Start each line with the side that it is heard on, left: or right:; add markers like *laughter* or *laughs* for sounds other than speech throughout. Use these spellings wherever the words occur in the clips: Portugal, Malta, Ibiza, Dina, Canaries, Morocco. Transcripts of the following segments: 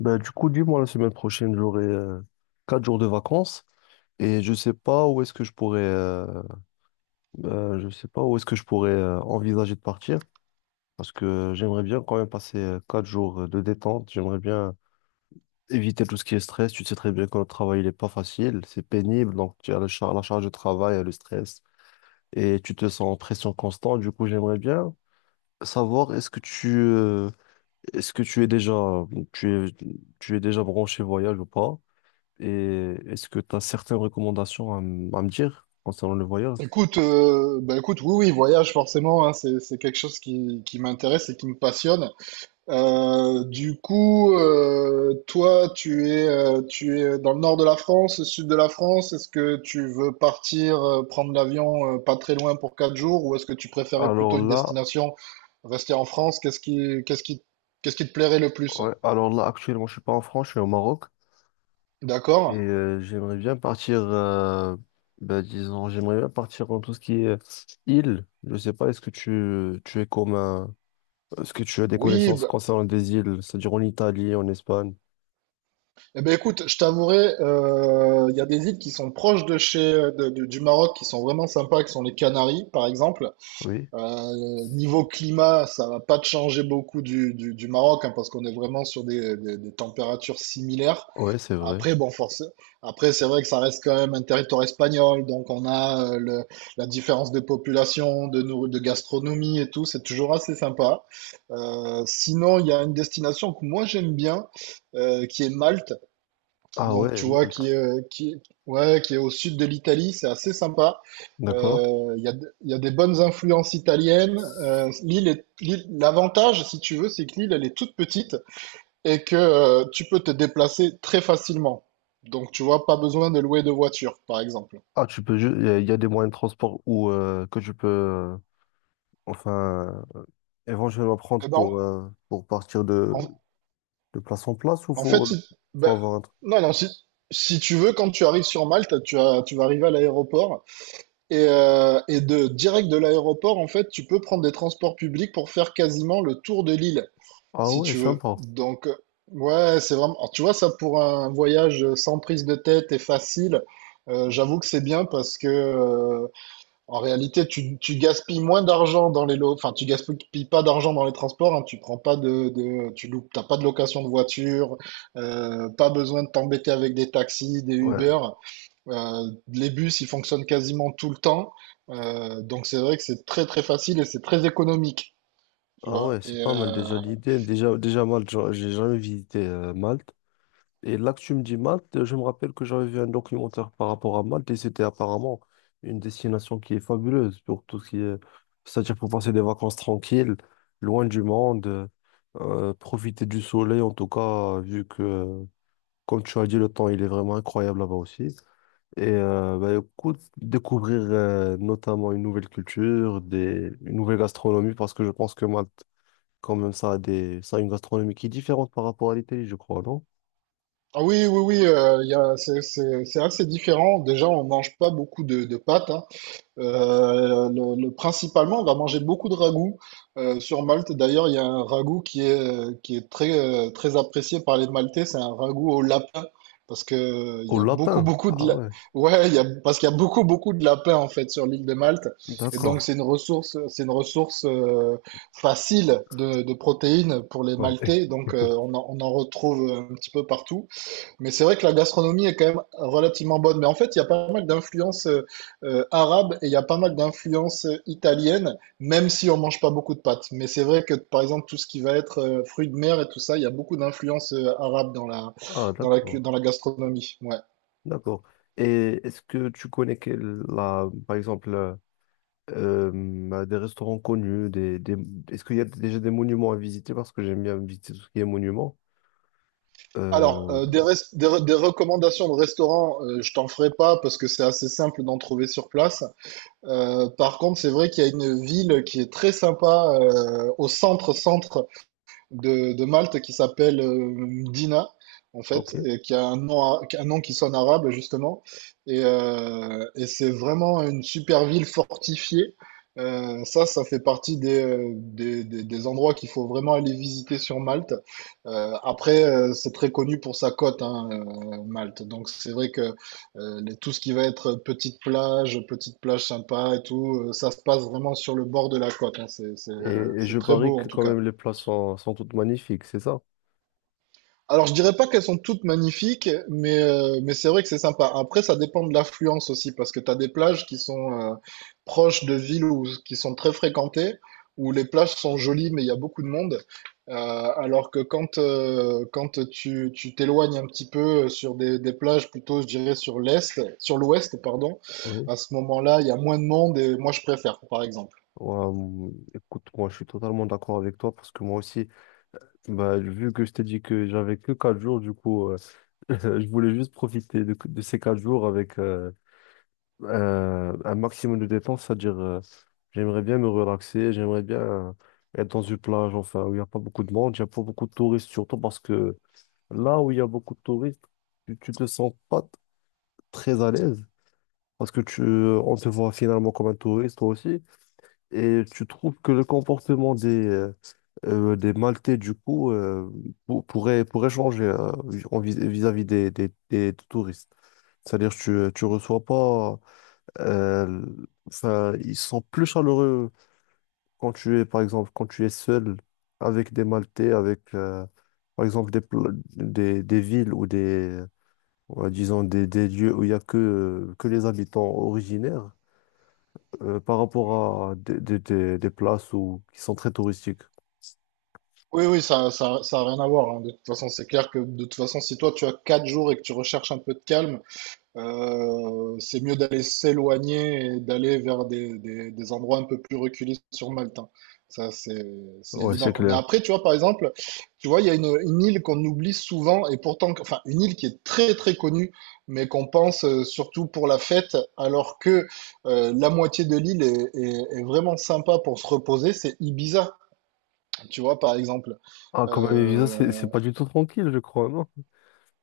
left: Ben, du coup, dis-moi, la semaine prochaine, j'aurai quatre jours de vacances et je sais pas où est-ce que je je sais pas où est-ce que je pourrais envisager de partir parce que j'aimerais bien quand même passer quatre jours de détente. J'aimerais bien éviter tout ce qui est stress. Tu sais très bien que notre travail, il est pas facile, c'est pénible, donc tu as la charge de travail, le stress et tu te sens en pression constante. Du coup, j'aimerais bien savoir est-ce que est-ce que tu es, tu es déjà branché voyage ou pas? Et est-ce que tu as certaines recommandations à, à me dire concernant le voyage?
right: Écoute, écoute, oui, oui, voyage forcément, hein, c'est quelque chose qui m'intéresse et qui me passionne. Toi, tu es dans le nord de la France, le sud de la France. Est-ce que tu veux partir prendre l'avion pas très loin pour quatre jours, ou est-ce que tu préférais
left: Alors
right: plutôt une
left: là,
right: destination rester en France? Qu'est-ce qui te plairait le plus?
left: ouais, alors là, actuellement, je suis pas en France, je suis au Maroc. Et
right: D'accord.
left: j'aimerais bien ben, disons, j'aimerais bien partir dans tout ce qui est île. Je sais pas, est-ce que tu es comme un- est-ce que tu as des
right: Oui,
left: connaissances
right: bah,
left: concernant des îles, c'est-à-dire en Italie, en Espagne?
right: eh ben écoute, je t'avouerai, il y a des îles qui sont proches de chez, de- du Maroc, qui sont vraiment sympas, qui sont les Canaries, par exemple.
left: Oui,
right: Niveau climat, ça va pas te changer beaucoup du Maroc, hein, parce qu'on est vraiment sur des températures similaires.
left: ouais, c'est vrai.
right: Après, bon, forcément, après, c'est vrai que ça reste quand même un territoire espagnol, donc on a la différence de population, de gastronomie et tout, c'est toujours assez sympa. Sinon, il y a une destination que moi j'aime bien qui est Malte.
left: Ah
right: Donc,
left: ouais,
right: tu vois,
left: Malte,
right: ouais, qui est au sud de l'Italie, c'est assez sympa.
left: d'accord.
right: Il y a, il y a des bonnes influences italiennes. L'avantage, si tu veux, c'est que l'île, elle est toute petite et que tu peux te déplacer très facilement. Donc, tu vois, pas besoin de louer de voiture, par exemple.
left: Ah, tu peux, a y a des moyens de transport où que tu enfin. Éventuellement prendre
right: Eh ben,
left: pour partir
right: en,
left: de place en place ou
right: en fait,
left: faut,
right: si,
left: faut
right: ben,
left: avoir un truc.
right: non, non, si, si tu veux, quand tu arrives sur Malte, tu vas arriver à l'aéroport. Et de direct de l'aéroport, en fait, tu peux prendre des transports publics pour faire quasiment le tour de l'île,
left: Ah
right: si
left: ouais,
right: tu veux.
left: sympa.
right: C'est vraiment. Alors, tu vois, ça pour un voyage sans prise de tête et facile, j'avoue que c'est bien parce que, en réalité, tu gaspilles moins d'argent dans les lots. Enfin, tu gaspilles pas d'argent dans les transports, hein, tu prends pas tu loupes, t'as pas de location de voiture, pas besoin de t'embêter avec des taxis, des
left: Ouais.
right: Uber. Les bus, ils fonctionnent quasiment tout le temps. Donc c'est vrai que c'est très très facile et c'est très économique, tu
left: Ah
right: vois.
left: ouais, c'est
right: Et,
left: pas mal déjà l'idée. Déjà, déjà Malte, j'ai jamais visité Malte. Et là que tu me dis Malte, je me rappelle que j'avais vu un documentaire par rapport à Malte et c'était apparemment une destination qui est fabuleuse pour tout ce qui est… C'est-à-dire pour passer des vacances tranquilles, loin du profiter du soleil en tout cas, vu que, comme tu as dit, le temps il est vraiment incroyable là-bas aussi. Et bah, écoute, découvrir notamment une nouvelle culture, des, une nouvelle gastronomie, parce que je pense que Malte, quand même, ça a des, ça a une gastronomie qui est différente par rapport à l'Italie, je crois, non?
right: ah oui, oui, oui, il y a, c'est assez différent. Déjà, on mange pas beaucoup de pâtes, hein. Principalement, on va manger beaucoup de ragoût sur Malte. D'ailleurs, il y a un ragoût qui est très, très apprécié par les Maltais. C'est un ragoût au lapin parce que il
left: Au
right: y a beaucoup,
left: lapin.
right: beaucoup
left: Ah ouais,
right: ouais, il y a, parce qu'il y a beaucoup, beaucoup de lapins en fait sur l'île de Malte. Et donc,
left: d'accord.
right: c'est une ressource facile de protéines pour les
left: Ouais.
right: Maltais. Donc, on en retrouve un petit peu partout. Mais c'est vrai que la gastronomie est quand même relativement bonne. Mais en fait, il y a pas mal d'influences arabes et il y a pas mal d'influences italiennes, même si on mange pas beaucoup de pâtes. Mais c'est vrai que, par exemple, tout ce qui va être fruits de mer et tout ça, il y a beaucoup d'influences arabes dans la,
left: Ah d'accord,
right: dans la gastronomie. Ouais.
left: d'accord. Et est-ce que tu connais la, par euh, bah, des restaurants connus, des, est-ce qu'il y a déjà des monuments à visiter? Parce que j'aime bien visiter tout ce qui est monuments.
right: Alors,
left: Euh,
right: des recommandations de restaurants, je t'en ferai pas parce que c'est assez simple d'en trouver sur place. Par contre, c'est vrai qu'il y a une ville qui est très sympa au centre-centre de Malte qui s'appelle Dina, en fait,
left: ok.
right: et qui a un qui a un nom qui sonne arabe, justement. Et c'est vraiment une super ville fortifiée. Ça fait partie des, des endroits qu'il faut vraiment aller visiter sur Malte. Après, c'est très connu pour sa côte, hein, Malte. Donc, c'est vrai que tout ce qui va être petite plage sympa et tout, ça se passe vraiment sur le bord de la côte, hein.
left: Et je
right: C'est très
left: parie
right: beau, en
left: que
right: tout
left: quand
right: cas.
left: même les plats sont, sont toutes magnifiques, c'est ça?
right: Alors, je dirais pas qu'elles sont toutes magnifiques, mais c'est vrai que c'est sympa. Après, ça dépend de l'affluence aussi, parce que tu as des plages qui sont proches de villes ou qui sont très fréquentées, où les plages sont jolies, mais il y a beaucoup de monde. Euh, alors que quand, quand tu t'éloignes un petit peu sur des, plages, plutôt, je dirais, sur l'ouest, pardon,
left: Oui.
right: à ce moment-là, il y a moins de monde et moi, je préfère, par exemple.
left: Ouais, écoute, moi je suis totalement d'accord avec toi parce que moi aussi, bah, vu que je t'ai dit que j'avais que 4 jours, du *laughs* je voulais juste profiter de ces 4 jours un maximum de dépenses, c'est-à-dire j'aimerais bien me relaxer, j'aimerais bien être dans une plage, enfin, où il n'y a pas beaucoup de monde, il n'y a pas beaucoup de touristes, surtout parce que là où il y a beaucoup de touristes, tu te sens pas très à l'aise. Parce que on te voit finalement comme un touriste, toi aussi, et tu trouves que le comportement des Maltais, du pourrait, pourrait changer en vis-à-vis des touristes. C'est-à-dire tu, tu reçois pas euh, enfin, ils sont plus chaleureux quand tu es, par exemple, quand tu es seul avec des Maltais, par exemple, des, des villes ou des, ouais, disons, des lieux où il n'y a que les habitants originaires, par rapport à des places où, qui sont très touristiques.
right: Oui, oui, ça a rien à voir, hein. De toute façon, c'est clair que de toute façon, si toi tu as quatre jours et que tu recherches un peu de calme, c'est mieux d'aller s'éloigner et d'aller vers des, des endroits un peu plus reculés sur Malte, hein. Ça, c'est, c'est
left: Ouais,
right: évident,
left: c'est
right: quoi. Mais
left: clair.
right: après, tu vois, par exemple, tu vois, il y a une île qu'on oublie souvent et pourtant, enfin, une île qui est très, très connue, mais qu'on pense surtout pour la fête, alors que la moitié de l'île est vraiment sympa pour se reposer, c'est Ibiza, tu vois, par exemple.
left: Ah, quand même, les visas, c'est
right: Euh,
left: pas du tout tranquille, je crois, non?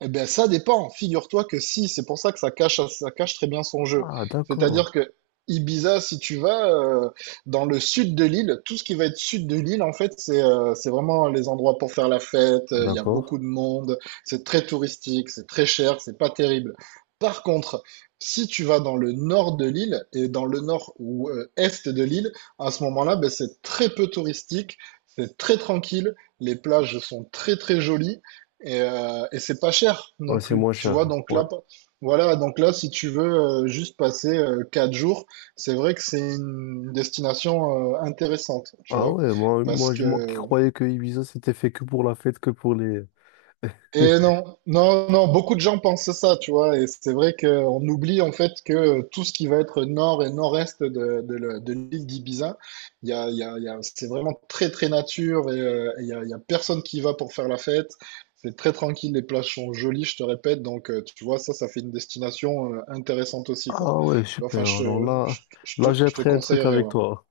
right: eh bien, ça dépend. Figure-toi que si, c'est pour ça que ça cache très bien son jeu.
left: Ah, d'accord.
right: C'est-à-dire que Ibiza, si tu vas dans le sud de l'île, tout ce qui va être sud de l'île, en fait, c'est vraiment les endroits pour faire la fête. Il y a
left: D'accord.
right: beaucoup de monde, c'est très touristique, c'est très cher, c'est pas terrible. Par contre, si tu vas dans le nord de l'île et dans le nord ou est de l'île, à ce moment-là, ben, c'est très peu touristique, c'est très tranquille, les plages sont très très jolies. Et c'est pas cher non
left: Ouais, c'est
right: plus,
left: moins
right: tu vois.
left: cher. Ouais.
right: Voilà. Donc là, si tu veux juste passer quatre jours, c'est vrai que c'est une destination intéressante, tu
left: Ah
right: vois,
left: ouais, moi,
right: parce
left: moi qui
right: que
left: croyais que Ibiza c'était fait que pour la fête, que pour les…
right: et
left: *laughs*
right: non, non, non, beaucoup de gens pensent ça, tu vois, et c'est vrai qu'on oublie en fait que tout ce qui va être nord et nord-est de l'île d'Ibiza, il y a, il y a, il y a- c'est vraiment très très nature et il y a personne qui y va pour faire la fête. C'est très tranquille, les plages sont jolies, je te répète, donc tu vois, ça fait une destination intéressante aussi, quoi.
left: Ah ouais,
right: Tu vois, enfin,
left: super. Alors là, là j'ai
right: je te
left: appris un truc
right: conseillerais,
left: avec
right: ouais.
left: toi.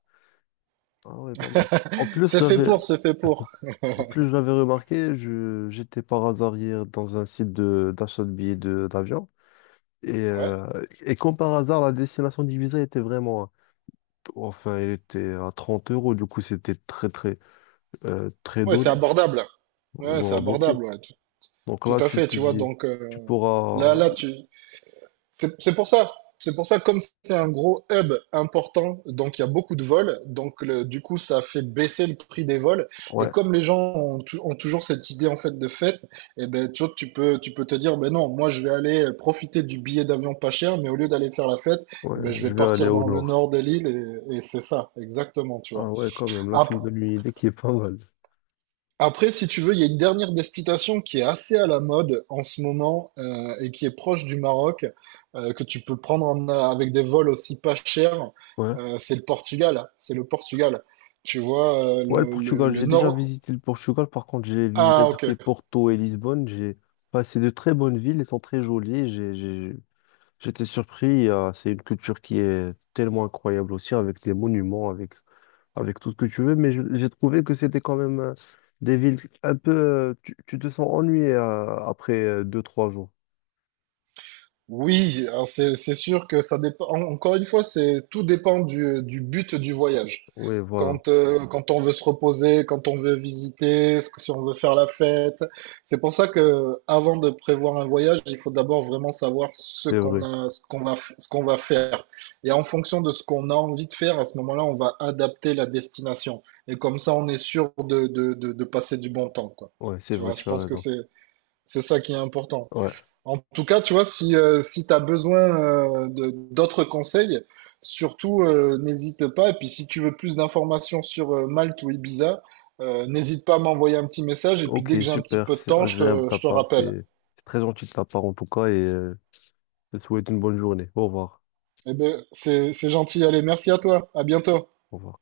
left: Ah ouais, pas mal. En plus,
right: C'est fait
left: j'avais,
right: pour, c'est fait pour.
left: en plus, j'avais remarqué, je, j'étais par hasard hier dans un site de, d'achat de billets de, d'avion.
right: Ouais,
left: Et comme par hasard, la destination d'Ibiza était vraiment, enfin, elle était à 30 euros, du coup, c'était très, très
right: ouais, c'est
left: donné,
right: abordable. Ouais, c'est
left: voire beaucoup.
right: abordable, ouais.
left: Donc
right: Tout
left: là,
right: à
left: tu
right: fait,
left: te
right: tu vois,
left: dis,
right: donc
left: tu pourras,
right: là, tu... c'est pour ça. C'est pour ça, comme c'est un gros hub important, donc il y a beaucoup de vols, du coup, ça fait baisser le prix des vols. Et
left: ouais,
right: comme les gens ont toujours cette idée en fait de fête, et ben tu vois, tu peux te dire, ben non, moi je vais aller profiter du billet d'avion pas cher, mais au lieu d'aller faire la fête,
left: ouais,
right: eh ben, je
left: je
right: vais
left: vais aller
right: partir
left: au
right: dans le
left: nord.
right: nord de l'île et c'est ça, exactement, tu vois.
left: Ah ouais, quand même, là tu
right: Ap-
left: me donnes une idée qui est pas mal.
right: Après, si tu veux, il y a une dernière destination qui est assez à la mode en ce moment et qui est proche du Maroc, que tu peux prendre avec des vols aussi pas chers,
left: Ouais.
right: c'est le Portugal. C'est le Portugal. Tu vois,
left: Ouais, le Portugal,
right: le
left: j'ai déjà
right: nord.
left: visité le Portugal, par contre j'ai visité
right: Ah,
left: tout ce qui
right: ok.
left: est Porto et Lisbonne. J'ai… Enfin, c'est de très bonnes villes, elles sont très jolies. J'étais surpris, c'est une culture qui est tellement incroyable aussi, avec des monuments, avec, avec tout ce que tu veux, mais j'ai trouvé que c'était quand même des villes un peu… Tu, tu te sens ennuyé après deux, trois jours.
right: Oui, alors c'est sûr que ça dépend. Encore une fois, c'est tout dépend du but du voyage.
left: Oui, voilà,
right: Quand, quand on veut se reposer, quand on veut visiter, si on veut faire la fête. C'est pour ça que avant de prévoir un voyage, il faut d'abord vraiment savoir ce
left: c'est
right: qu'on
left: vrai.
right: a, ce qu'on va, ce qu'on va faire. Et en fonction de ce qu'on a envie de faire, à ce moment-là, on va adapter la destination. Et comme ça, on est sûr de passer du bon temps, quoi.
left: Ouais, c'est
right: Tu
left: vrai,
right: vois, je
left: tu as
right: pense que
left: raison.
right: c'est ça qui est important.
left: Ouais.
right: En tout cas, tu vois, si, si tu as besoin d'autres conseils, surtout n'hésite pas. Et puis si tu veux plus d'informations sur Malte ou Ibiza, n'hésite pas à m'envoyer un petit message. Et puis
left: Ok,
right: dès que j'ai un petit
left: super,
right: peu de
left: c'est
right: temps,
left: agréable de ta
right: je te
left: part,
right: rappelle.
left: c'est très gentil de ta part en tout cas et je te souhaite une bonne journée. Au revoir.
right: Eh ben, c'est gentil. Allez, merci à toi. À bientôt.
left: Au revoir.